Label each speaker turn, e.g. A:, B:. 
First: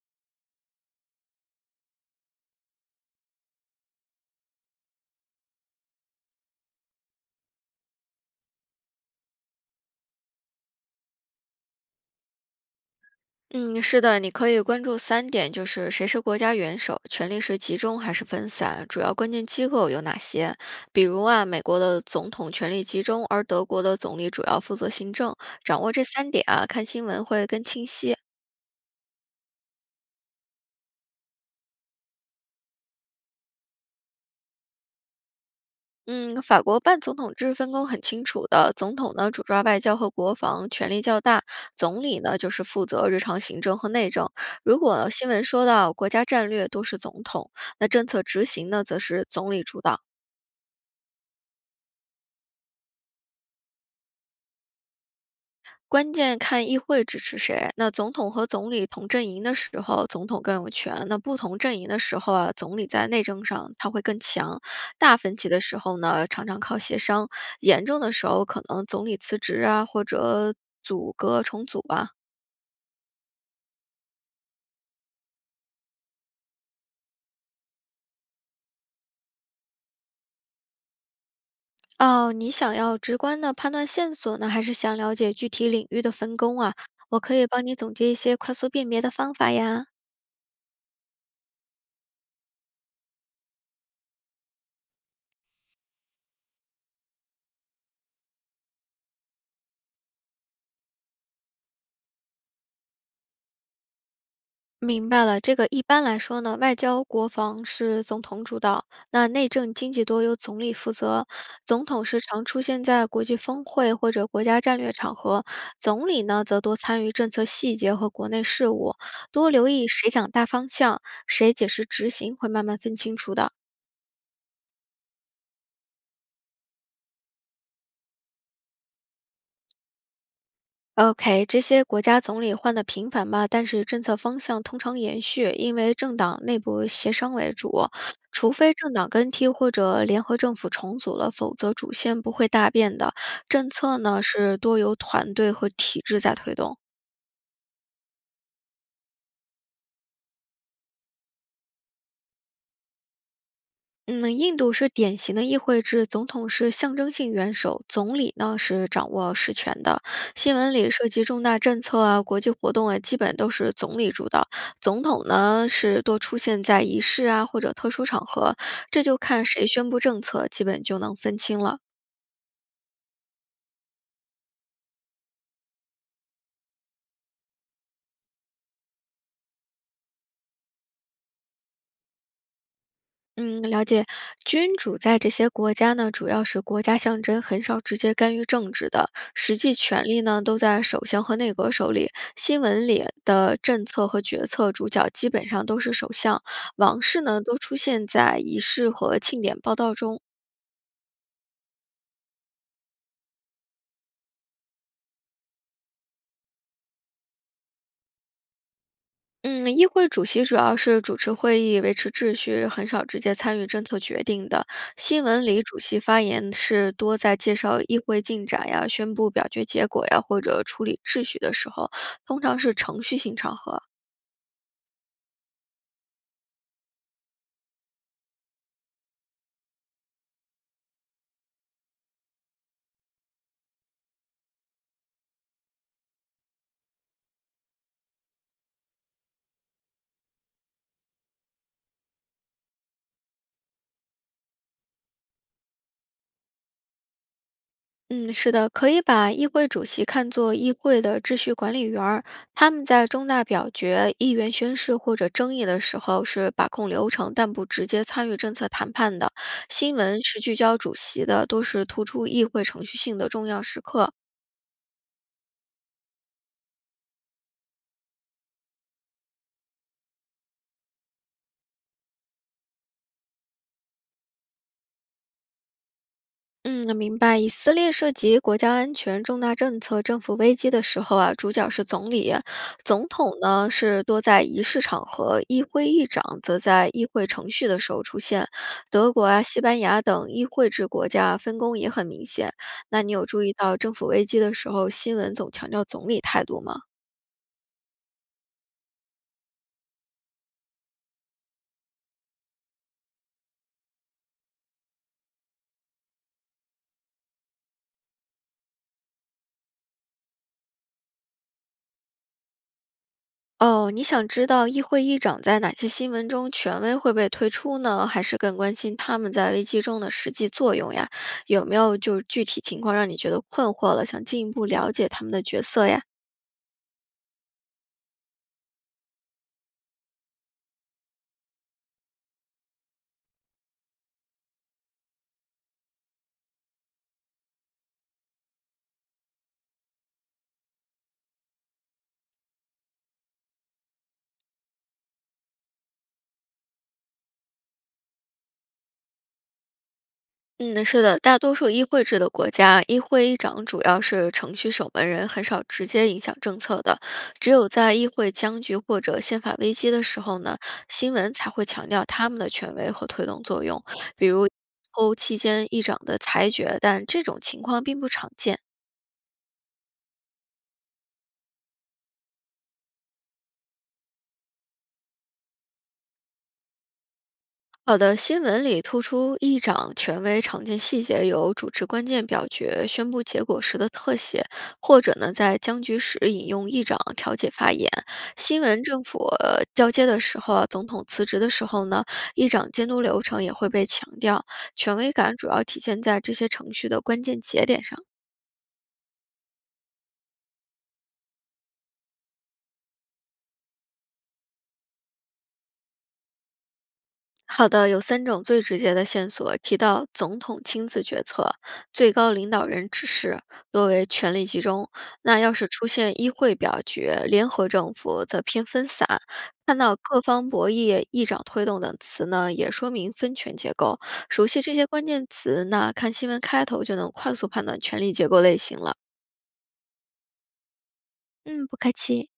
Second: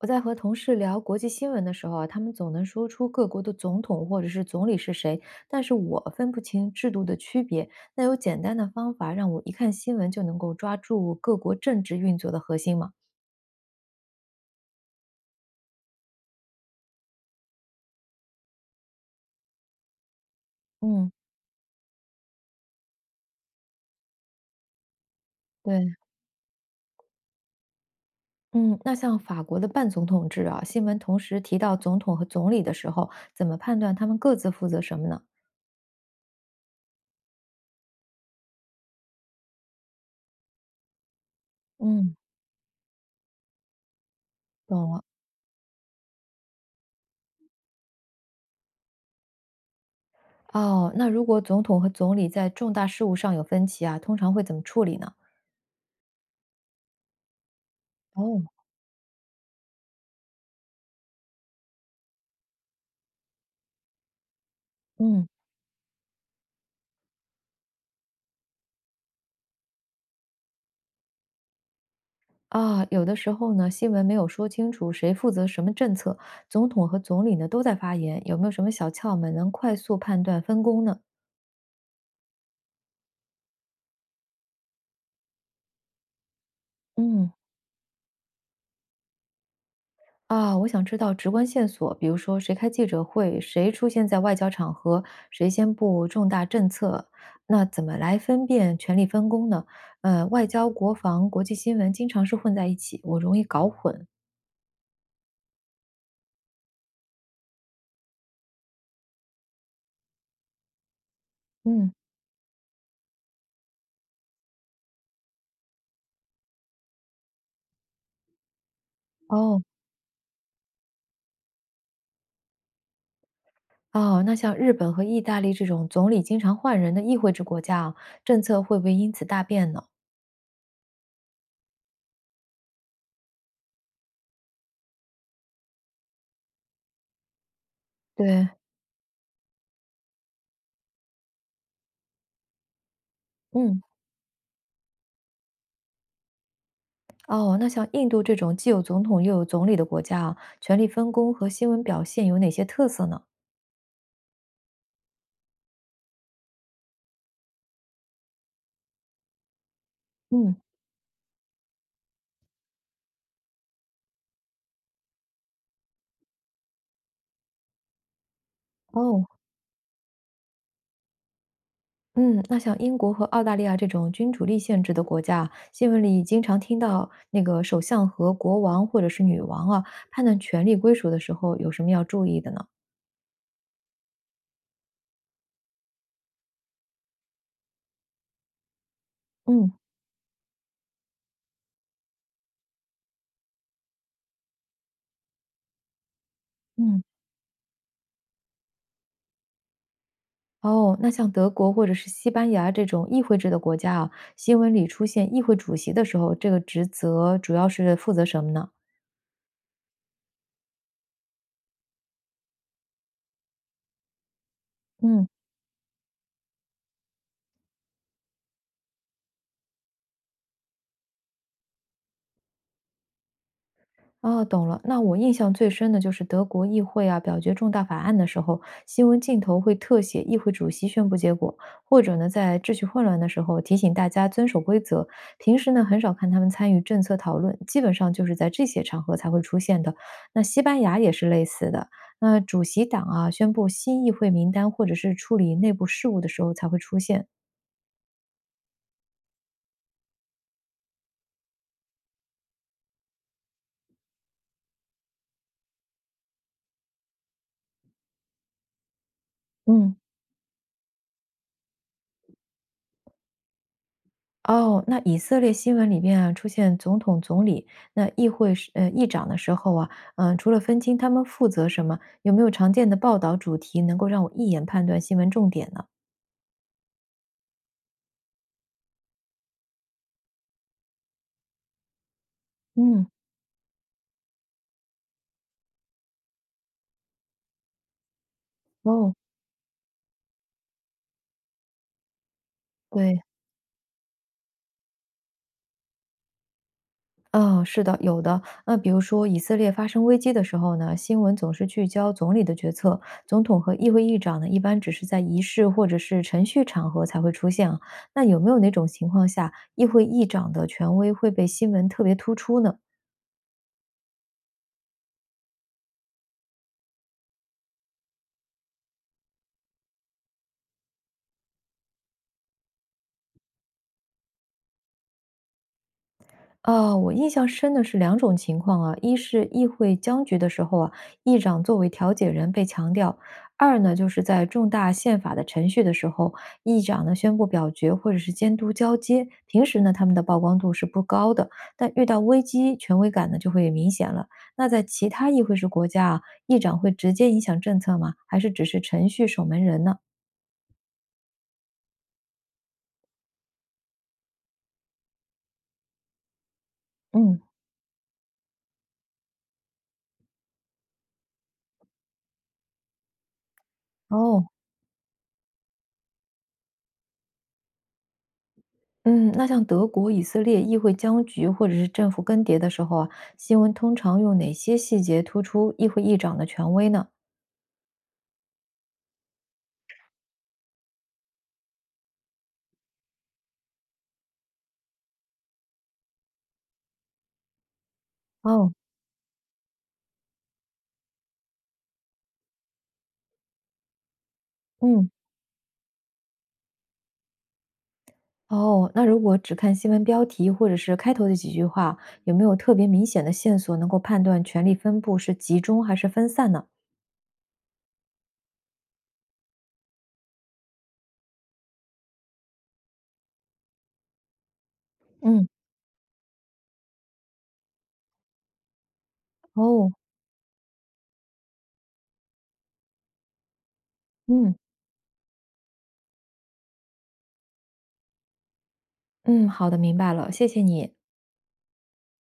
A: 我在和同事聊国际新闻的时候啊，他们总能说出各国的总统或者是总理是谁，但是我分不清制度的区别。那有简单的方法让我一看新闻就能够抓住各国政治运作的核心吗？
B: 嗯，是的，你可以关注三点，就是谁是国家元首，权力是集中还是分散，主要关键机构有哪些？比
A: 嗯，
B: 如啊，美国的总统权力集中，而德国的总理主要负责行政。掌握
A: 对，
B: 这3点啊，看新闻会更清晰。
A: 嗯，那像法国的半总统制啊，新闻同时提到总统和总理的时候，怎么判断他们各自负责什么呢？
B: 嗯，法国半总统制分工很清楚的，总统呢主抓外交和国防，权力较大；总
A: 嗯，
B: 理呢就是负责日常行政和内政。如
A: 懂了。
B: 果新闻说到国家战略，都是总统；那政策执行呢，则是总理主导。
A: 哦，那如果总统和总理在重大事务上有分歧啊，通常会怎么处理呢？
B: 关键看议会支持谁。那总统
A: 哦，
B: 和总理同阵营的时候，总统更有权；那不同阵营的时候啊，总理在内政上他会更强。大
A: 嗯。
B: 分歧的时候呢，常常靠协商；严重的时候，可能总理辞职啊，或者组阁重组啊。
A: 啊，有的时候呢，新闻没有说清楚谁负责什么政策，总统和总理呢都在发言，有没有什么小窍门能快速判断分工呢？
B: 哦，你想要直观的判断线索呢，还是想了解具体领域的分工啊？我
A: 嗯，
B: 可以帮你总结一些快速辨别的方法呀。
A: 啊，我想知道直观线索，比如说谁开记者会，谁出现在外交场合，谁宣布重大政策，那怎么来分辨权力分工呢？外交、国防、国际新闻经常是混在一起，我容易搞混。
B: 明白了，这个一般来说呢，外交、国防是总统主导，那内政、经济多由总理负责。总
A: 嗯，
B: 统是常出现在国际峰会或者国家战略场合，总理呢则多参与政策细节和国内事务，多
A: 哦，
B: 留意谁讲大方向，谁解释执行，会慢慢分清楚的。
A: 哦，那像日本和意大利这种总理经常换人的议会制国家啊，政策会不会因此大变呢？
B: OK，这些国家总理换的频繁吧，但是政策方向通常延续，因为政党内部协商为主，
A: 对，
B: 除非政党更替或者联合政府重组了，否则主线不会大变的。政
A: 嗯，
B: 策呢是多由团队和体制在推动。
A: 哦，那像印度这种既有总统又有总理的国家啊，权力分工和新闻表现有哪些特色呢？
B: 嗯，印度是典型的议会制，总统是象征性元首，总理呢是掌握实权的。新
A: 嗯，
B: 闻里涉及重大政策啊、国际活动啊，基本都是总理主导。总统呢是多出现在仪式啊或者特殊场合，这就
A: 哦，
B: 看谁宣布政策，基本就能分清了。
A: 嗯，那像英国和澳大利亚这种君主立宪制的国家啊，新闻里经常听到那个首相和国王或者是女王啊，判断权力归属的时候有什么要注意的呢？
B: 嗯，了解。君主在这些国家呢，主要是国家象征，很少直接干预政治的。实际
A: 嗯
B: 权力呢，都在首相和内阁手里。新闻里的政策和决策主角基本上都是首相。王
A: 嗯。
B: 室呢，都出现在仪式和庆典报道中。
A: 哦，那像德国或者是西班牙这种议会制的国家啊，新闻里出现议会主席的时候，这个职责主要是负责什么呢？
B: 嗯，议会主席主要是主持会议、维持秩序，很少直接参与政策决定的。新
A: 嗯
B: 闻里，主席发言是多在介绍议会进展呀、宣布表决结果呀，或者处理秩序的时候，通常是程序性场合。
A: 哦，懂了。那我印象最深的就是德国议会啊，表决重大法案的时候，新闻镜头会特写议会主席宣布结果，或者呢，在秩序混乱的时候提醒大家遵守规则。平时呢，很少看他们参与政策讨论，基本上就是在这些场合才会出现的。那西班牙也是类似的。那主席党啊，宣布新议会名单或者是处理内部事务的时候才会出现。
B: 嗯，是的，可以把议会主席看作议会的秩序管理员儿。他们在重大表决、议员宣誓或者争议的时候是把控流程，但不直接参与政策谈判的。新
A: 嗯。
B: 闻是聚焦主席的，都是突出议会程序性的重要时刻。
A: 哦，那以色列新闻里边啊，出现总统、总理，那议会时议长的时候啊，嗯、除了分清他们负责什么，有没有常见的报道主题能够让我一眼判断新闻重点呢？
B: 嗯，明白。以色列涉及国家安全、重大政策、政府危机的时候啊，主角是总理，
A: 嗯，
B: 总统呢是多在仪式场合，议会议长则在议会程序的时候出现。德
A: 哦，
B: 国啊、西班牙等议会制国家分工也很明显。那你
A: 对，
B: 有注意到政府危机的时候，新闻总强调总理态度吗？
A: 嗯、是的，有的。那比如说以色列发生危机的时候呢，新闻总是聚焦总理的决策，总统和议会议长呢，一般只是在仪式或者是程序场合才会出现啊。那有没有哪种情况下，议会议长的权威会被新闻特别突出呢？
B: 哦，你想知道议会议长在哪些新闻中权威会被推出呢？还是更关心他们在危机中的实际作用呀？有没有就是具体情况让你觉得困惑了，想进一步了解他们的角色呀？
A: 我印象深的是两种情况啊，一是议会僵局的时候啊，议长作为调解人被强调；二呢，就是在重大宪法的程序的时候，议长呢宣布表决或者是监督交接。平时呢，他们的曝光度是不高的，但遇到危机，权威感呢就会明显了。那在其他议会制国家啊，议长会直接影响政策吗？还是只是程序守门人呢？
B: 嗯，是的，大多数议会制的国家，议会议长主要是程序守门人，很少直接影响政策的。
A: 嗯，
B: 只有在议会僵局或者宪法危机的时候呢，新闻才会强调他们的权威和推动作用。比
A: 哦。
B: 如，欧期间议长的裁决，但这种情况并不常见。
A: 嗯，那像德国、以色列议会僵局或者是政府更迭的时候啊，新闻通常用哪些细节突出议会议长的权威呢？
B: 好的，新闻里突出议长权威，常见细节有主持关键表决、宣布结果时的特写，或者呢在僵局时引用议长调解发言。新
A: 哦，
B: 闻政府交接的时候啊，总统辞职的时候呢，议长监督流程也会被强调。权
A: 嗯，
B: 威感主要体现在这些程序的关键节点上。
A: 哦，那如果只看新闻标题或者是开头的几句话，有没有特别明显的线索能够判断权力分布是集中还是分散呢？
B: 好的，有3种最直接的线索提到总统亲自决策、最高领导人指示，多为权力集中。那
A: 嗯，
B: 要是出现议会表决、联合政府，则偏分散。看
A: 哦，
B: 到各方博弈、议长推动等词呢，也说明分权结构。熟
A: 嗯
B: 悉这些关键词，那看新闻开头就能快速判断权力结构类型了。
A: 嗯，好的，明白了，谢谢你。
B: 嗯，不客气。